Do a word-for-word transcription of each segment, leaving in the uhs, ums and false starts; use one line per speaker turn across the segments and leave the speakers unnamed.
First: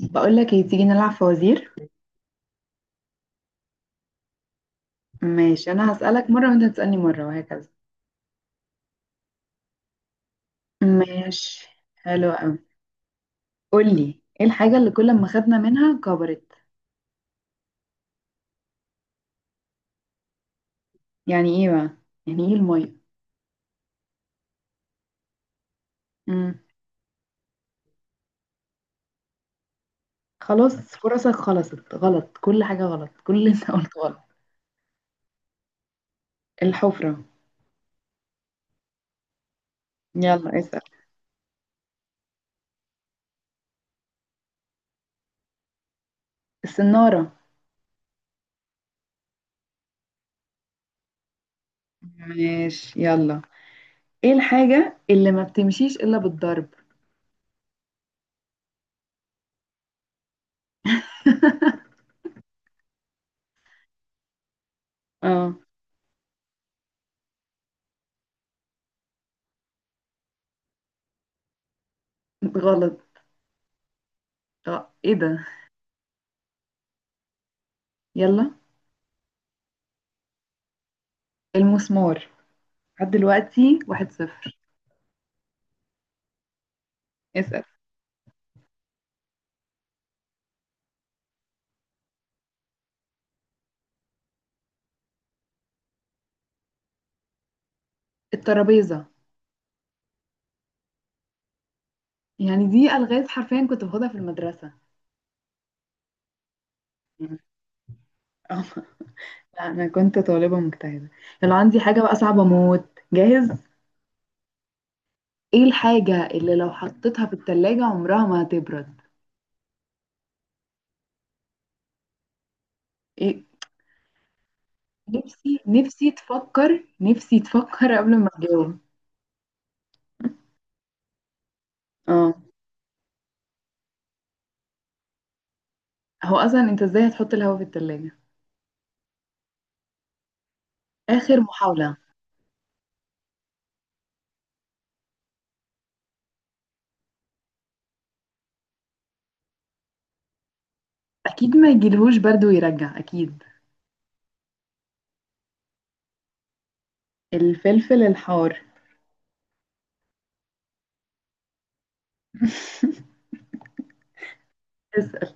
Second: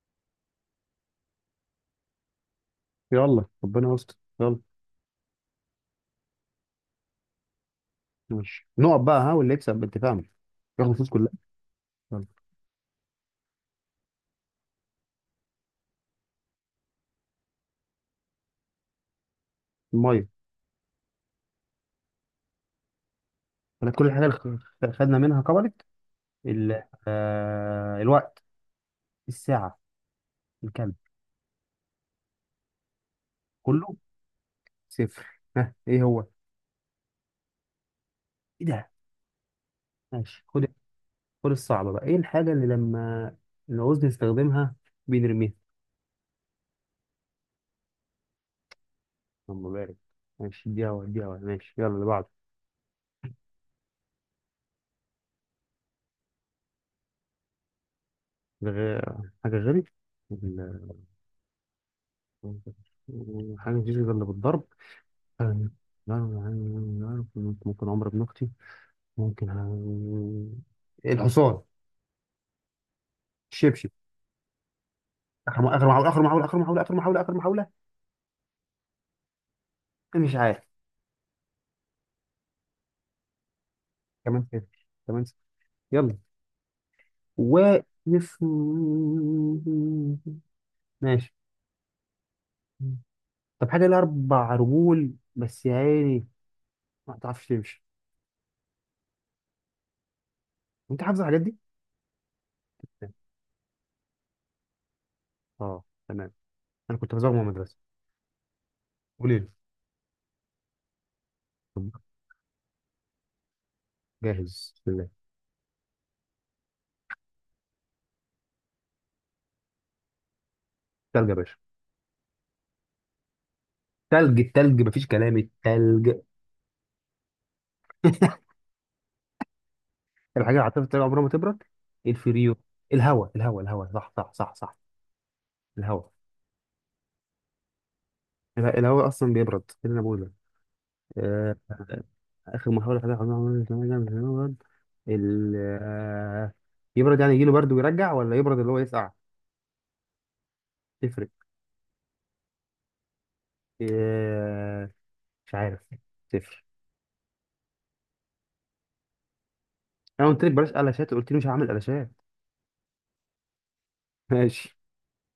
بقول لك ايه، تيجي نلعب فوازير.
يلا، ربنا يستر. يلا،
ماشي، انا هسألك مرة وانت هتسألني مرة وهكذا.
ماشي، نقط بقى. ها، واللي يكسب بالتفاهم ياخد الفلوس كلها.
ماشي.
يلا.
حلو قوي. قول لي، ايه الحاجة اللي كل ما خدنا منها كبرت؟
الميه.
يعني ايه بقى؟ يعني ايه المية؟
انا كل الحاجه اللي خ- خدنا منها كبرت.
امم
ال... آه... الوقت. الساعه.
خلاص،
الكلب.
فرصك خلصت. غلط، كل حاجة غلط، كل اللي انت
كله
قلت غلط.
صفر. ها، ايه هو؟
الحفرة.
ايه ده؟ ماشي،
يلا
خد.
اسأل.
خد الصعبه بقى. ايه الحاجه اللي لما نعوز نستخدمها بنرميها؟
السنارة.
اللهم بارك. ماشي، اديها هوا، اديها هوا. ماشي، يلا اللي بعده.
ماشي يلا. ايه الحاجة اللي ما بتمشيش الا بالضرب؟
غ... حاجه غيري. ال- حاجه مفيش غير اللي بالضرب. أنا-
اه.
لا، أنا- أنا- أنا ممكن عمرو بن اختي. ممكن ه- الحصان.
غلط.
الشبشب.
اه، ايه ده؟
اخر م- اخر محاوله، اخر محاوله، اخر محاوله، اخر محاوله، اخر محاوله.
يلا.
أنا مش عارف.
المسمار. لحد دلوقتي واحد
كمان
صفر.
صفر، كمان صفر. يلا.
اسأل.
واقف. ماشي. طب حاجه لها اربع رجول بس يا عيني ما بتعرفش تمشي.
الترابيزة.
انت حافظ الحاجات دي؟
يعني دي ألغاز حرفيا كنت باخدها في المدرسة.
اه، تمام. انا كنت بزوغ
يعني
من المدرسه.
آه،
قولي لي.
لا، أنا كنت طالبة مجتهدة. لو عندي
طب
حاجة بقى صعبة موت، جاهز.
جاهز، بسم الله.
إيه الحاجة اللي لو حطيتها في التلاجة عمرها ما هتبرد؟
تلج يا باشا.
إيه؟
تلج، التلج مفيش كلام،
نفسي
التلج.
نفسي تفكر نفسي تفكر قبل ما تجاوب.
الحاجة اللي هتفضل عمرها ما تبرد.
اه.
الفريون. الهواء الهواء الهواء، صح صح صح صح. الهواء.
هو أصلا أنت إزاي هتحط الهوا في التلاجة؟
الهواء الهواء أصلا بيبرد، إيه اللي أنا بقوله.
آخر
آه،
محاولة.
آخر محاولة. حاجة عمرها ما تبرد. ال آه، يبرد يعني يجيله برد ويرجع، ولا يبرد اللي هو يسقع؟ تفرق.
أكيد ما يجيلهوش برد ويرجع، أكيد.
آه، مش عارف. تفرق.
الفلفل الحار.
أنا قلت لك بلاش قلاشات، قلت لي مش هعمل قلاشات. ماشي.
اسأل.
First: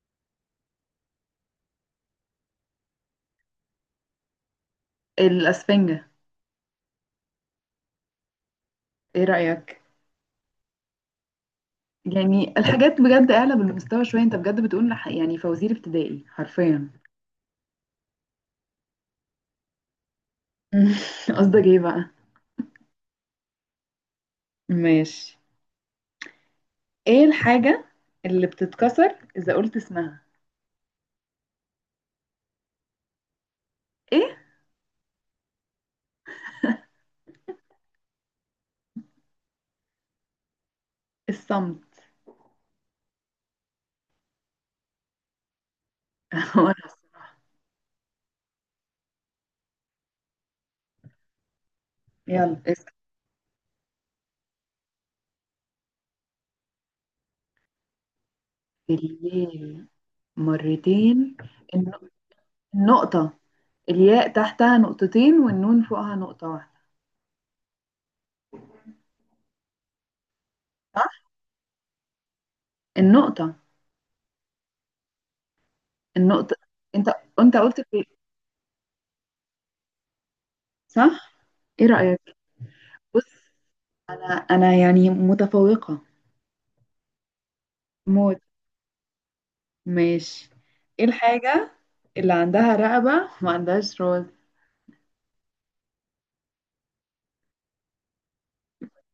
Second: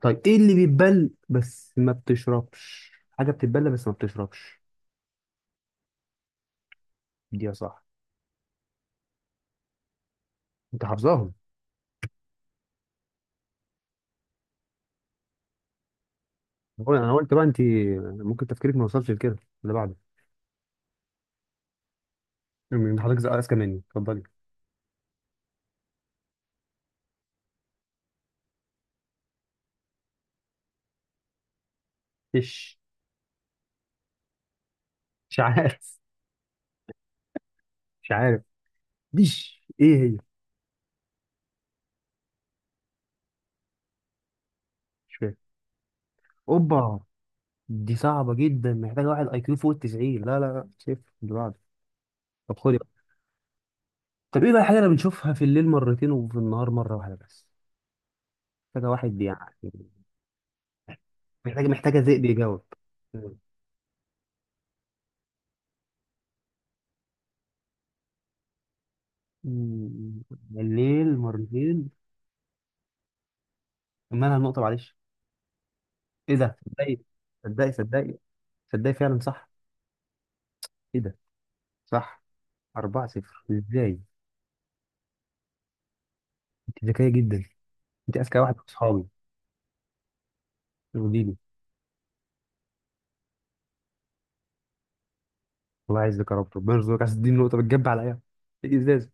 طيب ايه اللي بيتبل بس ما بتشربش؟ حاجة بتتبل بس ما بتشربش.
الأسفنجة.
دي يا صح.
إيه رأيك؟
انت حافظاهم.
يعني الحاجات بجد اعلى بالمستوى شوية، انت بجد بتقول لح- يعني فوازير ابتدائي
انا
حرفيا.
قلت، أنا قلت بقى. انت ممكن تفكيرك ما وصلش لكده. اللي بعده.
قصدك ايه بقى؟
من حضرتك زي اذكى مني، اتفضلي.
ماشي. ايه الحاجة اللي بتتكسر اذا قلت اسمها؟
ايش؟
ايه؟
مش عارف. مش عارف. ديش ايه هي؟
الصمت.
مش فاهم.
هو انا،
اوبا.
الصراحة.
دي صعبه جدا، محتاجه واحد اي كيو فوق ال تسعين. لا لا لا، صفر. اللي بعده. طب
يلا
خدي
اسم.
بقى. طب ايه بقى الحاجه اللي بنشوفها في الليل مرتين وفي النهار مره واحده بس؟ محتاجه واحد يعني.
الياء، مرتين.
محتاجه، محتاجه
الن-
ذئب يجاوب.
النقطة. الياء تحتها نقطتين والنون فوقها نقطة واحدة.
مم. الليل
صح.
مرتين.
النقطة.
مالها النقطه؟ معلش. ايه
النقطة.
ده، صدقي؟
انت انت
صدقي
قلت في.
صدقي، تصدقي؟ فعلا صح. ايه ده،
صح. ايه رأيك؟
صح. اربعة
بص،
صفر ازاي؟
انا يعني متفوقة
انت ذكيه جدا. انت اذكى
موت.
واحد في اصحابي.
ماشي. ايه
وديني.
الحاجة اللي عندها رقبة ما عندهاش راس؟
الله يعزك يا رب، ربنا يرزقك. عايز تديني نقطه بتجب عليا. ايه؟ إيه، الازاز.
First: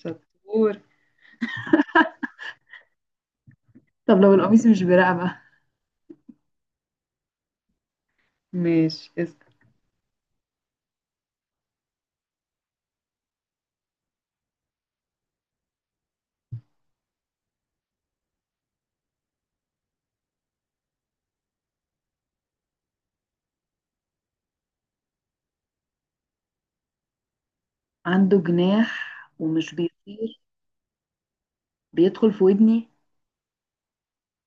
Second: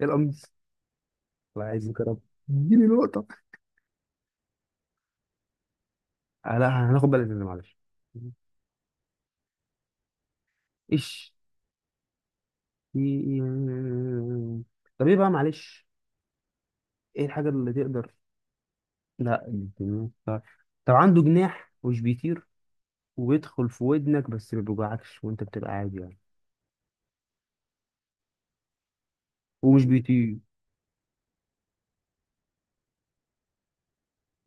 ايه، القميص. الله يعزك يا رب. اديني نقطه.
طب لو القميص مش برقبة؟
آه لا، هناخد بالك من ده، معلش.
ماشي اسكت.
ايش؟ طب ايه بقى، معلش. ايه الحاجه اللي تقدر. لا، الجنون. طب. طب عنده جناح ومش بيطير، وبيدخل في ودنك بس ما بيوجعكش، وانت بتبقى عادي يعني.
عنده جناح ومش
ومش بيطير.
بيطير، بيدخل في ودني.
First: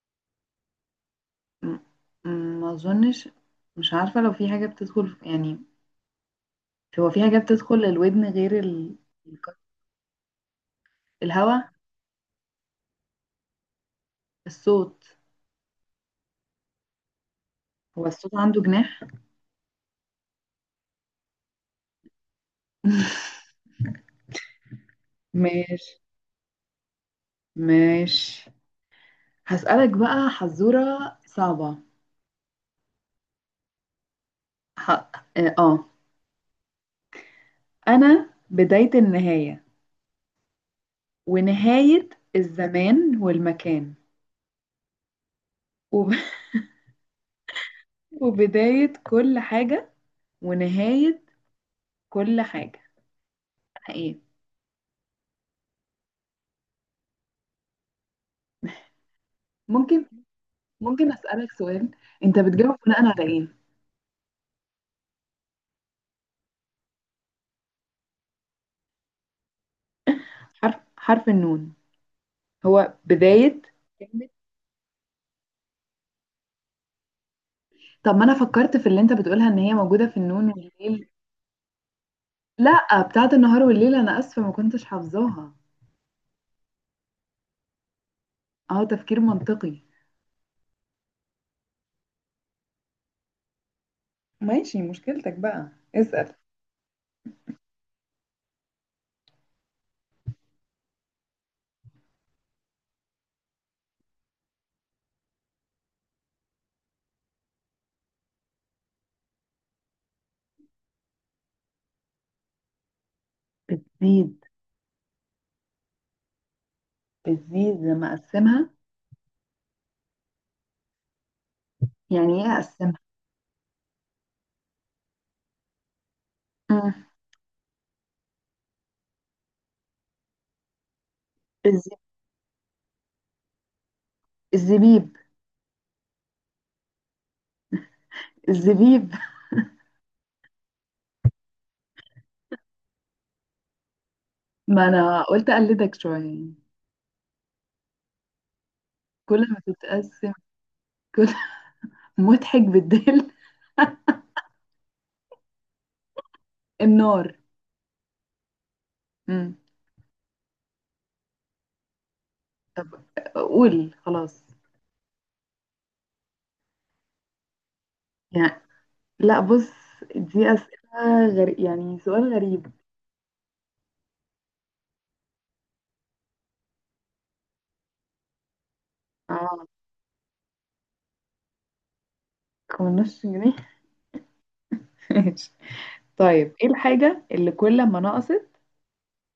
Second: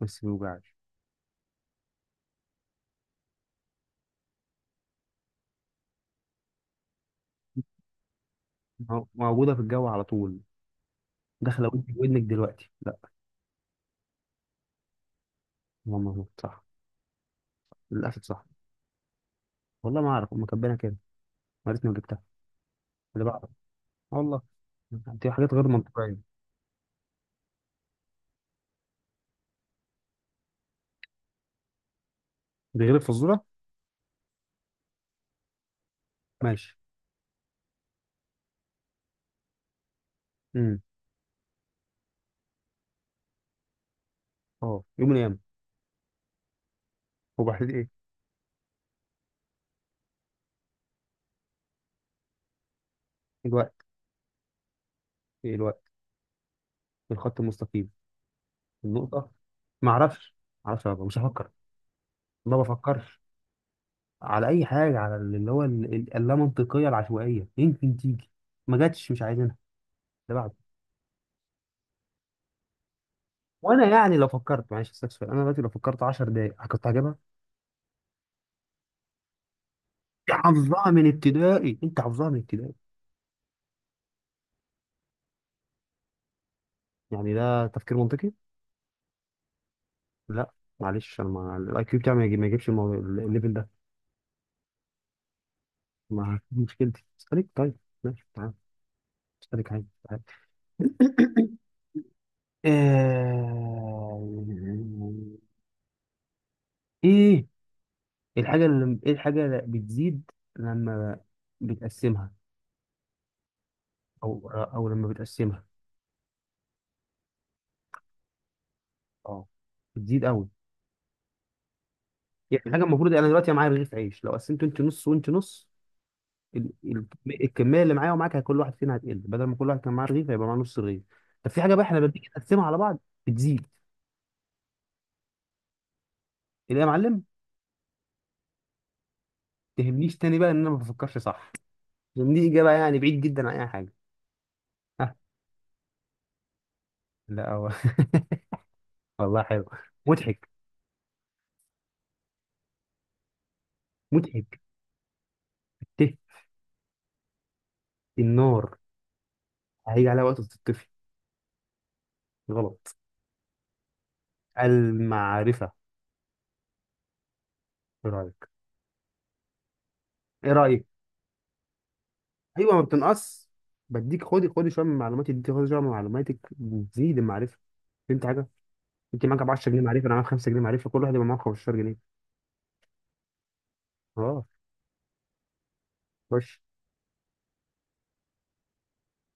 بس ما بيوجعكش.
م- م- ما اظنش. مش عارفة لو في حاجة بتدخل في، يعني. هو في حاجة بتدخل الودن غير ال...
مو- موجودة في الجو على طول. داخلة
الهواء.
ودنك، ودنك دلوقتي لا.
الصوت.
هو مظبوط، صح.
هو
للأسف
الصوت
صح.
عنده جناح؟
والله ما أعرف، هم كاتبينها كده. يا ريتني ما جبتها. اللي بعده. آه والله. دي حاجات غير
ماشي
منطقية.
ماشي. هسألك بقى حزورة صعبة.
دي غير الفزورة.
ح... اه آه.
ماشي.
أنا بداية النهاية
امم.
ونهاية الزمان والمكان
اه، يوم من الأيام.
وب...
هو بعد إيه؟
وبداية كل حاجة ونهاية كل حاجة.
الوقت.
أنا إيه؟
إيه، الوقت. الخط المستقيم. النقطة. ما
ممكن.
أعرفش. ما أعرفش، أبقى
ممكن
مش هفكر.
أسألك سؤال؟ أنت
ما
بتجاوب بناء
بفكرش.
على إيه؟
على أي حاجة، على اللي هو ال- ال- اللامنطقية العشوائية يمكن تيجي، ما جاتش، مش عايزينها. اللي بعده.
حرف، حرف النون. هو بداية
وأنا يعني
كلمة.
لو فكرت، معلش استكفى، أنا دلوقتي لو فكرت 10 دقايق كنت هجيبها.
طب ما أنا فكرت في اللي أنت بتقولها إن هي موجودة في النون
حافظها
والليل.
من ابتدائي، انت حافظها من ابتدائي.
لا، بتاعت النهار والليل، أنا آسفة ما كنتش حافظاها.
يعني ده تفكير منطقي؟
أهو تفكير منطقي.
لا. معلش، انا ما الاي كيو بتاعي ما يجي- ما يجيبش المو- الليفل ده.
ماشي، مشكلتك بقى. اسأل.
ما دي مشكلتي، اسالك طيب. ماشي، تعال. اسالك عادي، تعال. آه، ايه الحاجه اللي، ايه الحاجه اللي بتزيد لما بتقسمها؟
بتزيد.
او، او لما بتقسمها.
بتزيد لما أقسمها؟
اه، بتزيد قوي.
يعني ايه
يعني حاجه،
اقسمها؟
المفروض انا دلوقتي معايا رغيف عيش، لو قسمته انت نص وانت نص، ال-
مم.
ال- الكميه اللي معايا ومعاك كل واحد فينا هتقل، بدل ما كل واحد كان معاه رغيف هيبقى معاه نص رغيف. طب في حاجه بقى
الز-
احنا لما بنيجي نقسمها على بعض بتزيد.
الزبيب.
اللي يا معلم.
الزبيب.
تهمنيش تاني بقى ان انا ما بفكرش صح، لان دي اجابه يعني بعيد جدا عن اي حاجه.
ما
ها،
انا قلت اقلدك شويه يعني.
لا هو. والله
كل ما
حلو.
تتقسم.
مضحك.
كل مضحك بالدل.
مضحك. الته.
النار.
النار.
مم.
هيجي عليها وقت تطفي.
طب
غلط.
قول خلاص.
المعرفه. ايه رايك؟
يعني لا بص،
ايه
دي
رايك؟
اسئله غريب، يعني سؤال غريب.
ايوه، ما بتنقص. بديك، خدي خدي شويه من معلوماتي، اديتي، خدي شويه من معلوماتك، بتزيد المعرفه. فهمت حاجه؟ انت معاك
اه،
عشر جنيه معرفه، انا معاك خمسة جنيه معرفه، كل واحد يبقى معاه خمسة عشر جنيه.
خمستاشر جنيه.
اه.
ماشي. طيب،
خش.
ايه الحاجه اللي كل ما نقصت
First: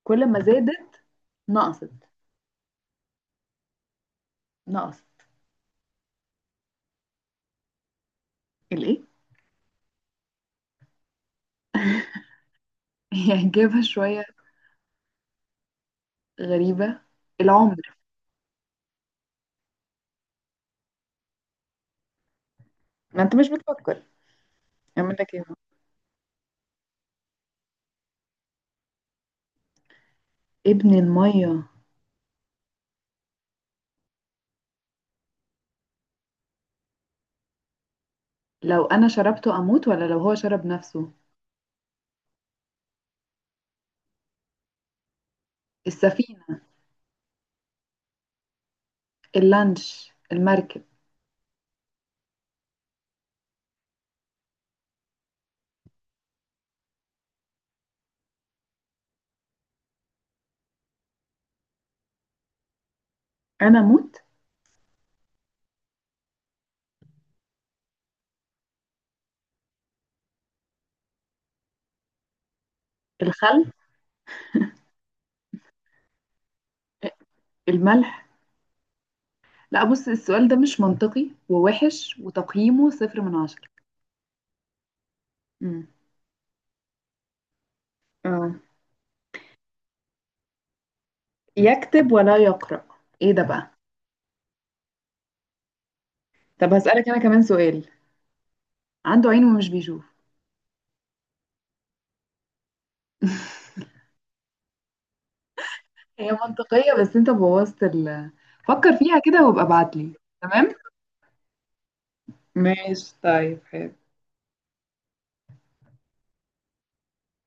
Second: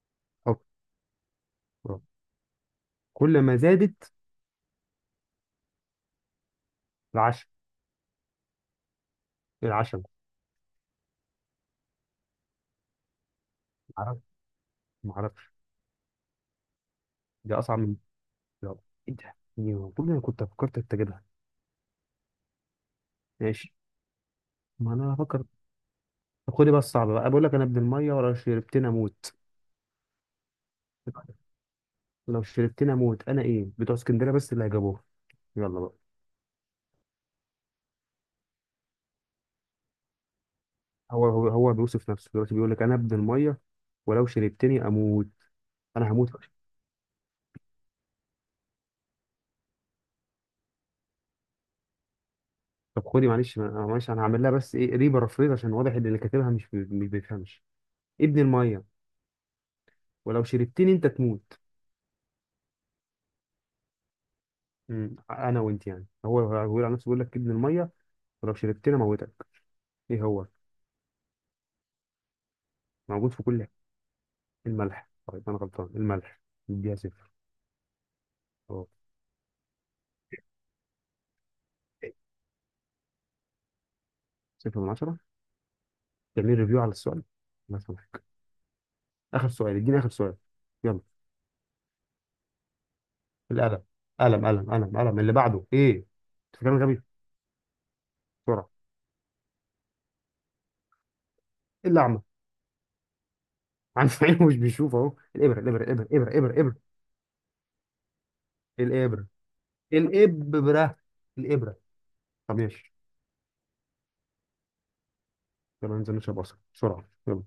كل ما
حط.
زادت نقصت؟
آه. كل ما زادت.
نقصت.
العشم.
الايه؟
العشم.
يعني إجابة
معرفش.
شوية
معرفش.
غريبة.
دي اصعب
العمر.
من. يلا. ايه ده، دي المفروض انا كنت فكرت اتجدها.
ما انت مش
ماشي.
بتفكر.
ما انا
اعمل لك ايه؟
هفكر. طب خدي بقى الصعبه بقى. بقول لك انا ابن الميه ولو شربتني اموت.
ابن المية؟
لو شربتني اموت، انا ايه؟ بتوع اسكندريه بس اللي هيجابوه. يلا بقى.
لو أنا شربته أموت ولا لو هو شرب نفسه؟
هو هو هو بيوصف نفسه دلوقتي، بيقول لك انا ابن الميه ولو شربتني اموت، انا هموت.
السفينة. اللانش، المركب.
طب خدي معلش، ما- معلش انا هعمل لها بس ايه، ريبارافريز، عشان واضح ان اللي كاتبها مش بي... مش بيفهمش. ابن الميه ولو شربتني انت تموت.
أنا أموت.
امم، انا وانت يعني، هو هو بيقول على نفسه، بيقول لك ابن الميه ولو شربتني موتك ايه هو؟ موجود في كل
الخل.
حاجة. الملح. طيب انا غلطان، الملح. اديها صفر.
الملح.
اه.
لا بص، السؤال ده مش منطقي ووحش وتقييمه صفر من عشرة.
صفر من عشرة.
مم.
تعمل ريفيو على السؤال، ما سمحت.
آه.
اخر سؤال، اديني اخر سؤال. يلا.
يكتب ولا يقرأ؟ ايه ده بقى؟
القلم. قلم قلم قلم قلم. اللي بعده ايه، انت
طب
فاكرني غبي.
هسألك أنا كمان سؤال.
بسرعه.
عنده عين ومش بيشوف؟
الاعمى. عنده عين مش بيشوف، اهو. الابره الابره الابره
هي
الابره الابره
منطقية بس انت بوظت ال فكر فيها
الابره
كده وابقى ابعتلي. تمام.
الابره الابره. طب ماشي.
ماشي، طيب، حلو.
يلا ننزل نشرب عصير بسرعه، يلا.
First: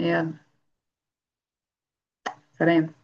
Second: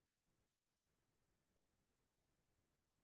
يلا. سلام.